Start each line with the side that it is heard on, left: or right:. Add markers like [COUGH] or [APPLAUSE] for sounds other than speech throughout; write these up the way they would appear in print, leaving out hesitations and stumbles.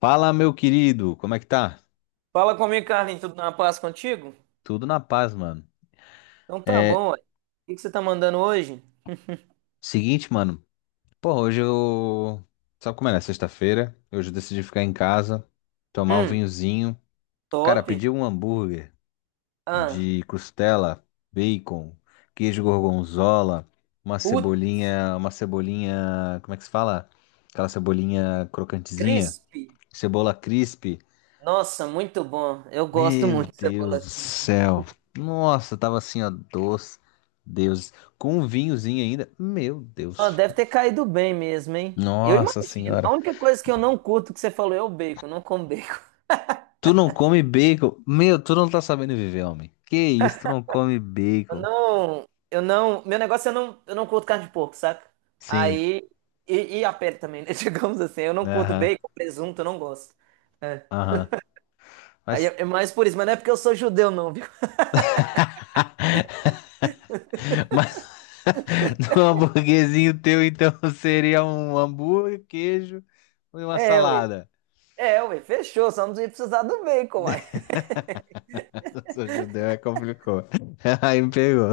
left: Fala, meu querido, como é que tá?
right: Fala comigo, Carlinhos, tudo na paz contigo?
left: Tudo na paz, mano.
right: Então tá
left: É,
right: bom, ué. O que que você tá mandando hoje?
left: seguinte, mano. Pô, hoje eu. Sabe como é, né? Sexta-feira. Hoje eu decidi ficar em casa, tomar um
right: Hum,
left: vinhozinho. Cara,
right: top.
left: pedi um hambúrguer
right: Ah,
left: de costela, bacon, queijo gorgonzola, uma
right: puto,
left: cebolinha. Uma cebolinha. Como é que se fala? Aquela cebolinha crocantezinha.
right: crisp.
left: Cebola crisp.
right: Nossa, muito bom. Eu gosto
left: Meu
right: muito de cebola
left: Deus do
right: crisp.
left: céu. Nossa, tava assim, ó, doce. Deus, com um vinhozinho ainda. Meu
right: Ó,
left: Deus.
right: deve ter caído bem mesmo, hein? Eu
left: Nossa
right: imagino. A
left: senhora.
right: única coisa que eu não curto que você falou é o bacon. Eu não como bacon.
left: Tu não come bacon? Meu, tu não tá sabendo viver, homem. Que isso, tu não come
right: Eu
left: bacon?
right: não, eu não, meu negócio é eu não curto carne de porco, saca?
left: Sim.
right: Aí, e a pele também, né? [LAUGHS] Digamos assim, eu não curto
left: Aham.
right: bacon, presunto, eu não gosto. É.
left: Aham.
right: Aí
left: Mas,
right: é mais por isso, mas não é porque eu sou judeu, não.
left: mas [LAUGHS] no hamburguerzinho teu, então, [LAUGHS] seria um hambúrguer, queijo e uma
right: É, ué.
left: salada.
right: É, ué. Fechou. Só não ia precisar do bacon, uai.
left: [LAUGHS] Eu sou judeu, é complicou. [LAUGHS] Aí me pegou.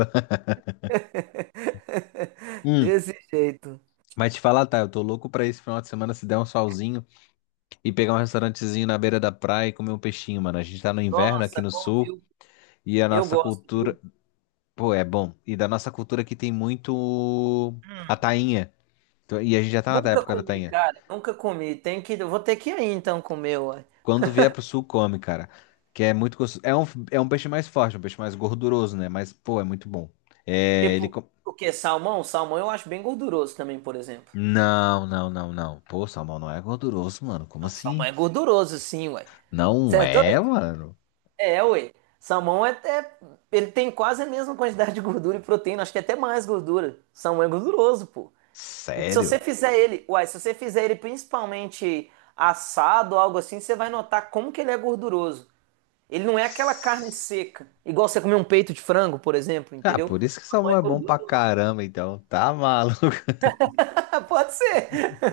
right: [LAUGHS]
left: Hum.
right: Desse jeito.
left: Mas te falar, tá, eu tô louco pra esse final de semana se der um solzinho e pegar um restaurantezinho na beira da praia e comer um peixinho, mano. A gente tá no inverno aqui
right: Nossa,
left: no
right: bom,
left: sul
right: viu?
left: e a
right: Eu
left: nossa
right: gosto, viu?
left: cultura, pô, é bom. E da nossa cultura aqui tem muito a
right: Hum,
left: tainha. Então, e a gente já tá na
right: nunca
left: época da
right: comi,
left: tainha.
right: cara. Nunca comi. Tem que, eu vou ter que ir aí, então comer, ué.
left: Quando vier pro sul, come, cara. Que é muito gostoso. É um peixe mais forte, um peixe mais gorduroso, né? Mas, pô, é muito bom. É, ele.
right: Tipo, o quê? Salmão? Salmão eu acho bem gorduroso também, por exemplo.
left: Não, não, não, não. Pô, salmão não é gorduroso, mano. Como
right: Não, salmão
left: assim?
right: é gorduroso, sim, ué. Você
left: Não
right: é
left: é,
right: doido?
left: mano.
right: É, ué. Salmão é até. Ele tem quase a mesma quantidade de gordura e proteína. Acho que é até mais gordura. Salmão é gorduroso, pô. E se você
left: Sério?
right: fizer ele, uai, se você fizer ele principalmente assado, algo assim, você vai notar como que ele é gorduroso. Ele não é aquela carne seca, igual você comer um peito de frango, por exemplo,
left: Ah,
right: entendeu?
left: por isso que
right: Não é
left: salmão é bom pra
right: gorduroso.
left: caramba, então. Tá maluco.
right: [LAUGHS] Pode ser.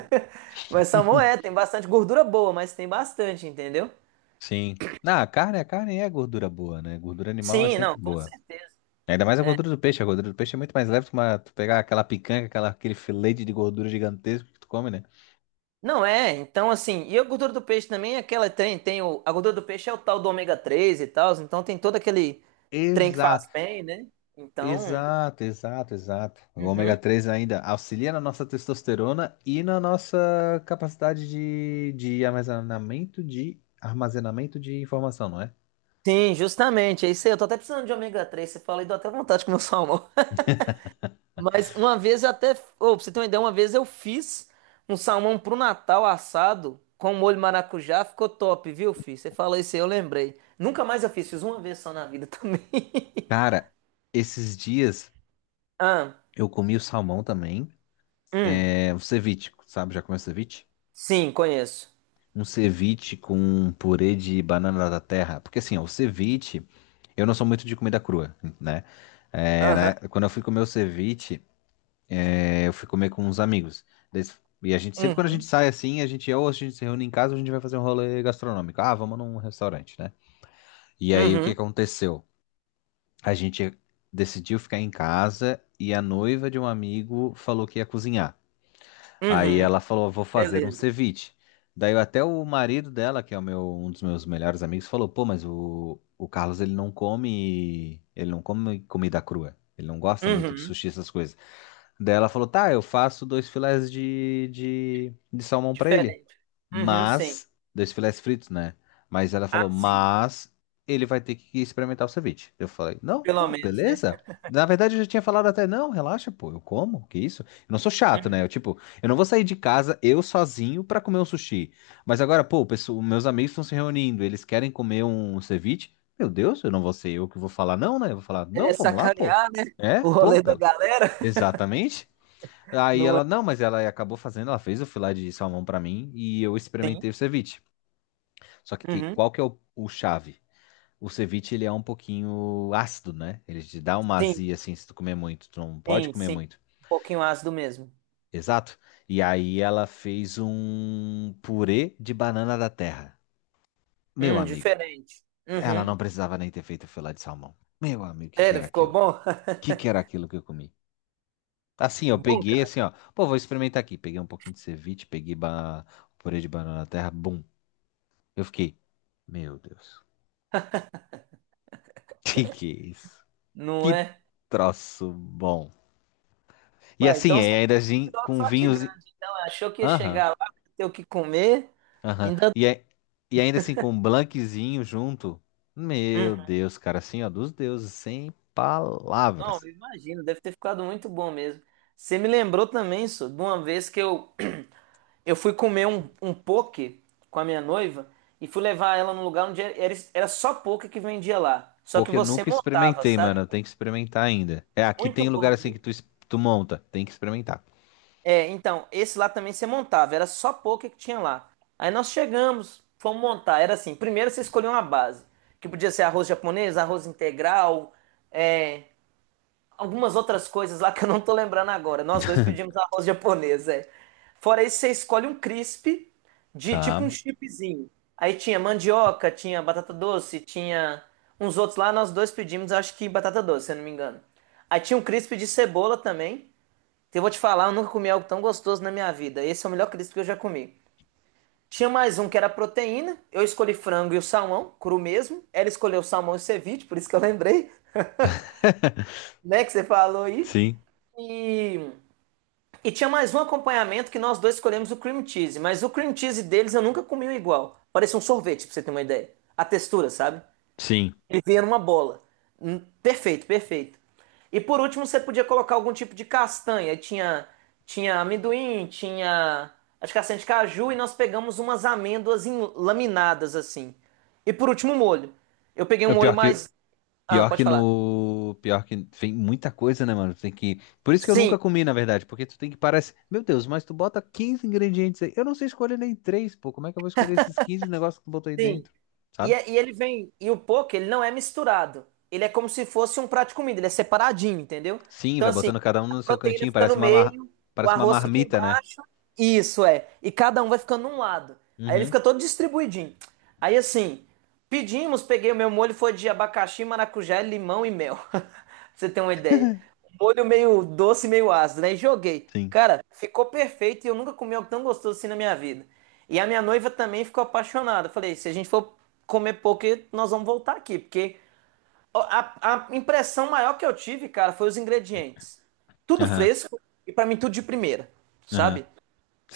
right: [LAUGHS] Mas salmão é,
left: [LAUGHS]
right: tem bastante gordura boa, mas tem bastante, entendeu?
left: Sim. A carne é gordura boa, né? Gordura animal é
right: Sim,
left: sempre
right: não, com
left: boa.
right: certeza.
left: Ainda mais a gordura do peixe. A gordura do peixe é muito mais leve que uma, tu pegar aquela picanha, aquela, aquele filete de gordura gigantesco que tu come, né?
right: Não é, então assim, e a gordura do peixe também é aquela tem o, a gordura do peixe é o tal do ômega 3 e tal, então tem todo aquele trem que faz
left: Exato,
right: bem, né? Então,
left: exato, exato, exato. O ômega
right: uhum.
left: 3 ainda auxilia na nossa testosterona e na nossa capacidade de armazenamento de informação, não é?
right: Sim, justamente, é isso aí. Eu tô até precisando de ômega 3, você fala e dá até vontade de comer um salmão. [LAUGHS] Mas uma vez eu até. Ô, pra você ter uma ideia, uma vez eu fiz um salmão pro Natal assado com molho maracujá, ficou top, viu, filho? Você falou isso aí, eu lembrei. Nunca mais eu fiz, fiz uma vez só na vida também. [LAUGHS]
left: Cara, esses dias
right: Ah,
left: eu comi o salmão também.
right: hum,
left: É, o ceviche, sabe? Já comeu ceviche?
right: sim, conheço.
left: Um ceviche com um purê de banana da terra. Porque assim, ó, o ceviche, eu não sou muito de comida crua, né? É,
right: Aham,
left: né? Quando eu fui comer o ceviche, é, eu fui comer com uns amigos. E a gente, sempre quando a gente
right: uhum,
left: sai assim, a gente ou a gente se reúne em casa ou a gente vai fazer um rolê gastronômico. Ah, vamos num restaurante, né? E aí o que
right: uhum,
left: aconteceu? A gente decidiu ficar em casa e a noiva de um amigo falou que ia cozinhar. Aí
right: uhum,
left: ela falou, vou fazer um
right: beleza.
left: ceviche. Daí até o marido dela, que é o meu, um dos meus melhores amigos, falou, pô, mas o Carlos, ele não come comida crua. Ele não gosta muito de
right: Uhum,
left: sushi, essas coisas. Daí ela falou, tá, eu faço dois filés de salmão pra ele.
right: diferente. Uhum, sim.
left: Mas, dois filés fritos, né? Mas ela
right: Ah,
left: falou,
right: sim,
left: mas ele vai ter que experimentar o ceviche. Eu falei, não,
right: pelo
left: pô,
right: menos, né?
left: beleza. Na verdade, eu já tinha falado até, não, relaxa, pô, eu como, que isso? Eu não sou chato, né? Eu,
right: Uhum.
left: tipo, eu não vou sair de casa eu sozinho pra comer um sushi. Mas agora, pô, meus amigos estão se reunindo, eles querem comer um ceviche. Meu Deus, eu não vou ser eu que vou falar, não, né? Eu vou falar, não,
right: É
left: vamos lá, pô.
right: sacanear, né?
left: É,
right: O
left: pô,
right: rolê da
left: pela,
right: galera. [LAUGHS]
left: exatamente. Aí
right: Não é
left: ela, não, mas ela acabou fazendo, ela fez o filé de salmão pra mim e eu
right: assim?
left: experimentei o ceviche. Só
right: Uhum.
left: qual que é o chave? O ceviche, ele é um pouquinho ácido, né? Ele te dá uma
right: Sim,
left: azia, assim, se tu comer muito. Tu não pode
right: sim,
left: comer
right: sim.
left: muito.
right: Um pouquinho ácido mesmo.
left: Exato. E aí ela fez um purê de banana da terra. Meu amigo,
right: Diferente.
left: ela não
right: Uhum.
left: precisava nem ter feito o filé de salmão. Meu amigo, o que que
right: Sério,
left: era
right: ficou
left: aquilo? O
right: bom? [LAUGHS]
left: que que era aquilo que eu comi? Assim, eu
right: Bom,
left: peguei,
right: cara.
left: assim, ó. Pô, vou experimentar aqui. Peguei um pouquinho de ceviche, purê de banana da terra, bum. Eu fiquei, meu Deus, [LAUGHS] que é isso?
right: Não
left: Que
right: é?
left: troço bom. E
right: Ué,
left: assim,
right: então você
left: é, ainda assim,
right: tirou
left: com
right: só
left: vinhos.
right: tigrão. Achou que ia
left: Aham,
right: chegar lá, ter o que comer.
left: aham.
right: Ainda.
left: E ainda assim, com um blanquezinho junto.
right: Uhum.
left: Meu Deus, cara, assim, ó, dos deuses, sem
right: Não,
left: palavras.
right: eu imagino, deve ter ficado muito bom mesmo. Você me lembrou também, só, de uma vez que eu, [CLEARS THROAT] eu fui comer um poke com a minha noiva e fui levar ela num lugar onde era só poke que vendia lá. Só que
left: Porque eu
right: você
left: nunca
right: montava,
left: experimentei, mano,
right: sabe?
left: eu tenho que experimentar ainda. É, aqui
right: Muito
left: tem lugar
right: bom,
left: assim que
right: viu?
left: tu monta, tem que experimentar.
right: É, então, esse lá também você montava, era só poker que tinha lá. Aí nós chegamos, fomos montar. Era assim: primeiro você escolhia uma base, que podia ser arroz japonês, arroz integral, é, algumas outras coisas lá que eu não tô lembrando agora. Nós dois pedimos arroz japonês, é. Fora isso, você escolhe um crisp de tipo um
left: Tá.
right: chipzinho. Aí tinha mandioca, tinha batata doce, tinha uns outros lá. Nós dois pedimos, acho que batata doce, se eu não me engano. Aí tinha um crisp de cebola também. Então, eu vou te falar, eu nunca comi algo tão gostoso na minha vida. Esse é o melhor crisp que eu já comi. Tinha mais um que era proteína. Eu escolhi frango e o salmão, cru mesmo. Ela escolheu o salmão e o ceviche, por isso que eu lembrei, [LAUGHS]
left: [LAUGHS]
right: né, que você falou aí.
left: Sim,
right: E, e tinha mais um acompanhamento que nós dois escolhemos o cream cheese, mas o cream cheese deles eu nunca comi um igual. Parecia um sorvete, pra você ter uma ideia. A textura, sabe?
left: sim.
right: Ele vinha numa bola. Perfeito, perfeito. E por último, você podia colocar algum tipo de castanha. Aí tinha, tinha amendoim, tinha as castanhas de caju e nós pegamos umas amêndoas em- laminadas assim. E por último, o molho. Eu peguei um
left: O
right: molho
left: pior que,
right: mais. Ah,
left: pior que
right: pode falar.
left: no. Pior que tem muita coisa, né, mano? Tem que. Por isso que eu
right: Sim,
left: nunca comi, na verdade, porque tu tem que parar. Meu Deus, mas tu bota 15 ingredientes aí. Eu não sei escolher nem três, pô. Como é que eu vou escolher esses 15 negócios que tu botou aí
right: sim.
left: dentro?
right: E,
left: Sabe?
right: é- e ele vem. E o poke, ele não é misturado. Ele é como se fosse um prato de comida. Ele é separadinho, entendeu?
left: Sim,
right: Então,
left: vai
right: assim,
left: botando cada um
right: a
left: no seu
right: proteína
left: cantinho.
right: fica
left: Parece
right: no
left: uma, mar...
right: meio, o
left: parece uma
right: arroz fica
left: marmita, né?
right: embaixo. Isso é. E cada um vai ficando num lado. Aí ele
left: Uhum.
right: fica todo distribuidinho. Aí assim, pedimos, peguei o meu molho, foi de abacaxi, maracujá, limão e mel. [LAUGHS] Pra você ter uma ideia. Um molho meio doce, meio ácido, né? E joguei.
left: Sim.
right: Cara, ficou perfeito e eu nunca comi algo tão gostoso assim na minha vida. E a minha noiva também ficou apaixonada. Eu falei, se a gente for comer pouco, nós vamos voltar aqui, porque a impressão maior que eu tive, cara, foi os ingredientes. Tudo
left: Aham.
right: fresco e pra mim tudo de primeira,
left: Aham.
right: sabe?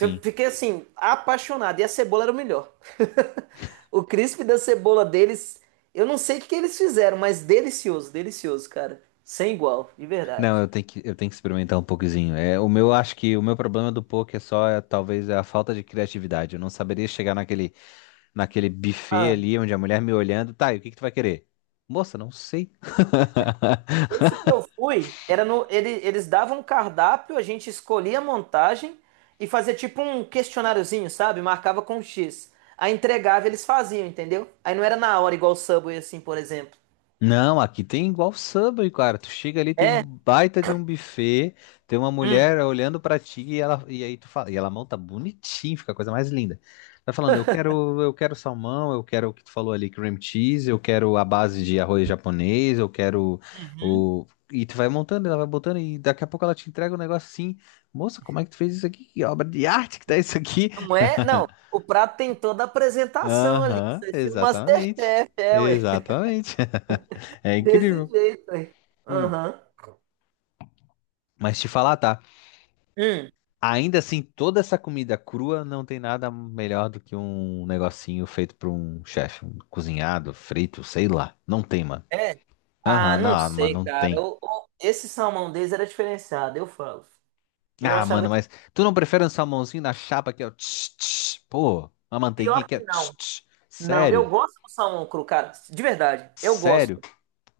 right: Eu fiquei assim, apaixonado. E a cebola era o melhor. [LAUGHS] O crisp da cebola deles, eu não sei o que que eles fizeram, mas delicioso, delicioso, cara. Sem igual, de verdade.
left: Não, eu tenho que experimentar um pouquinho. É, o meu, acho que o meu problema do poke é só, é, talvez, é a falta de criatividade. Eu não saberia chegar naquele buffet
right: Ah,
left: ali, onde a mulher me olhando, tá, e o que que tu vai querer? Moça, não sei.
right: esse que eu fui, era no, ele- eles davam um cardápio, a gente escolhia a montagem e fazia tipo um questionáriozinho, sabe? Marcava com X. Aí entregava, eles faziam, entendeu? Aí não era na hora, igual o Subway, assim, por exemplo.
left: Não, aqui tem igual Subway, cara. Tu chega ali, tem um
right: É?
left: baita de um buffet, tem uma mulher olhando pra ti e ela e aí tu fala, e ela monta bonitinho, fica a coisa mais linda. Tá falando, eu quero salmão, eu quero o que tu falou ali, cream cheese, eu quero a base de arroz japonês, eu quero
right: Hum.
left: o e tu vai montando, ela vai botando e daqui a pouco ela te entrega um negócio assim, moça, como é que tu fez isso aqui? Que obra de arte que tá isso aqui?
right: Não é? Não.
left: [LAUGHS]
right: O prato tem toda a apresentação ali.
left: Aham,
right: Isso é filme
left: exatamente.
right: Masterchef, é, ué. [LAUGHS]
left: Exatamente. [LAUGHS] É
right: Desse
left: incrível.
right: jeito, ué.
left: Hum.
right: Aham.
left: Mas te falar, tá?
right: Hum,
left: Ainda assim, toda essa comida crua não tem nada melhor do que um negocinho feito por um chefe, um cozinhado, frito, sei lá. Não tem, mano.
right: é? Ah,
left: Aham,
right: não
left: não, mano,
right: sei,
left: não
right: cara.
left: tem.
right: Eu- esse salmão deles era diferenciado, eu falo. Eu
left: Ah,
right: achava
left: mano,
right: tipo,
left: mas tu não prefere um salmãozinho na chapa que é o tch, tch? Pô, uma manteiguinha
right: pior
left: que é
right: que
left: tch,
right: não.
left: tch?
right: Não, eu
left: Sério?
right: gosto do salmão cru, cara. De verdade, eu
left: Sério?
right: gosto.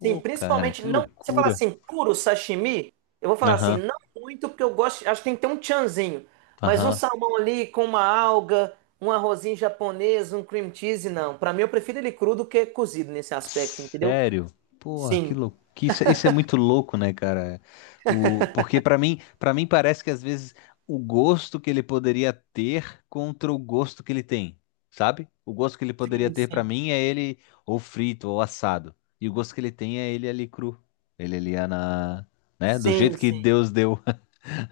right: Sim,
left: cara,
right: principalmente
left: que
right: não. Você fala
left: loucura.
right: assim, puro sashimi, eu vou falar assim,
left: Aham,
right: não muito, porque eu gosto. Acho que tem que ter um tchanzinho. Mas um
left: aham.
right: salmão ali com uma alga, um arrozinho japonês, um cream cheese, não. Pra mim, eu prefiro ele cru do que cozido nesse aspecto, entendeu?
left: Sério? Porra, que
right: Sim,
left: louco. Isso é muito louco, né, cara? O, porque para mim parece que às vezes o gosto que ele poderia ter contra o gosto que ele tem, sabe? O gosto que ele poderia
right: sim,
left: ter pra
right: sim.
left: mim é ele ou frito ou assado. E o gosto que ele tem é ele ali cru. Ele ali é na, né, do
right: Sim,
left: jeito que
right: sim.
left: Deus deu,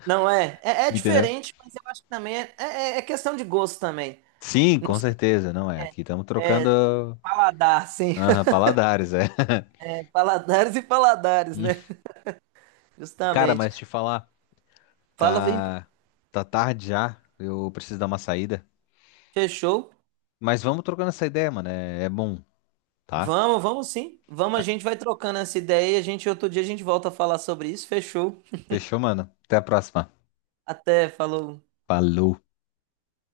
right: Não é. É,
left: [LAUGHS]
right: é
left: entendeu?
right: diferente, mas eu acho que também é questão de gosto também.
left: Sim,
right: Não
left: com
right: sei,
left: certeza, não é. Aqui estamos trocando,
right: paladar, sim.
left: aham,
right: [LAUGHS]
left: paladares, é.
right: Paladares e paladares, né?
left: [LAUGHS]
right: [LAUGHS]
left: Cara,
right: Justamente.
left: mas te falar.
right: Fala, vem.
left: Tá, tá tarde já. Eu preciso dar uma saída.
right: Fechou.
left: Mas vamos trocando essa ideia, mano. É, é bom, tá?
right: Vamos, vamos sim. Vamos, a gente vai trocando essa ideia e a gente outro dia a gente volta a falar sobre isso. Fechou.
left: Fechou, mano. Até a próxima.
right: Até, falou.
left: Falou.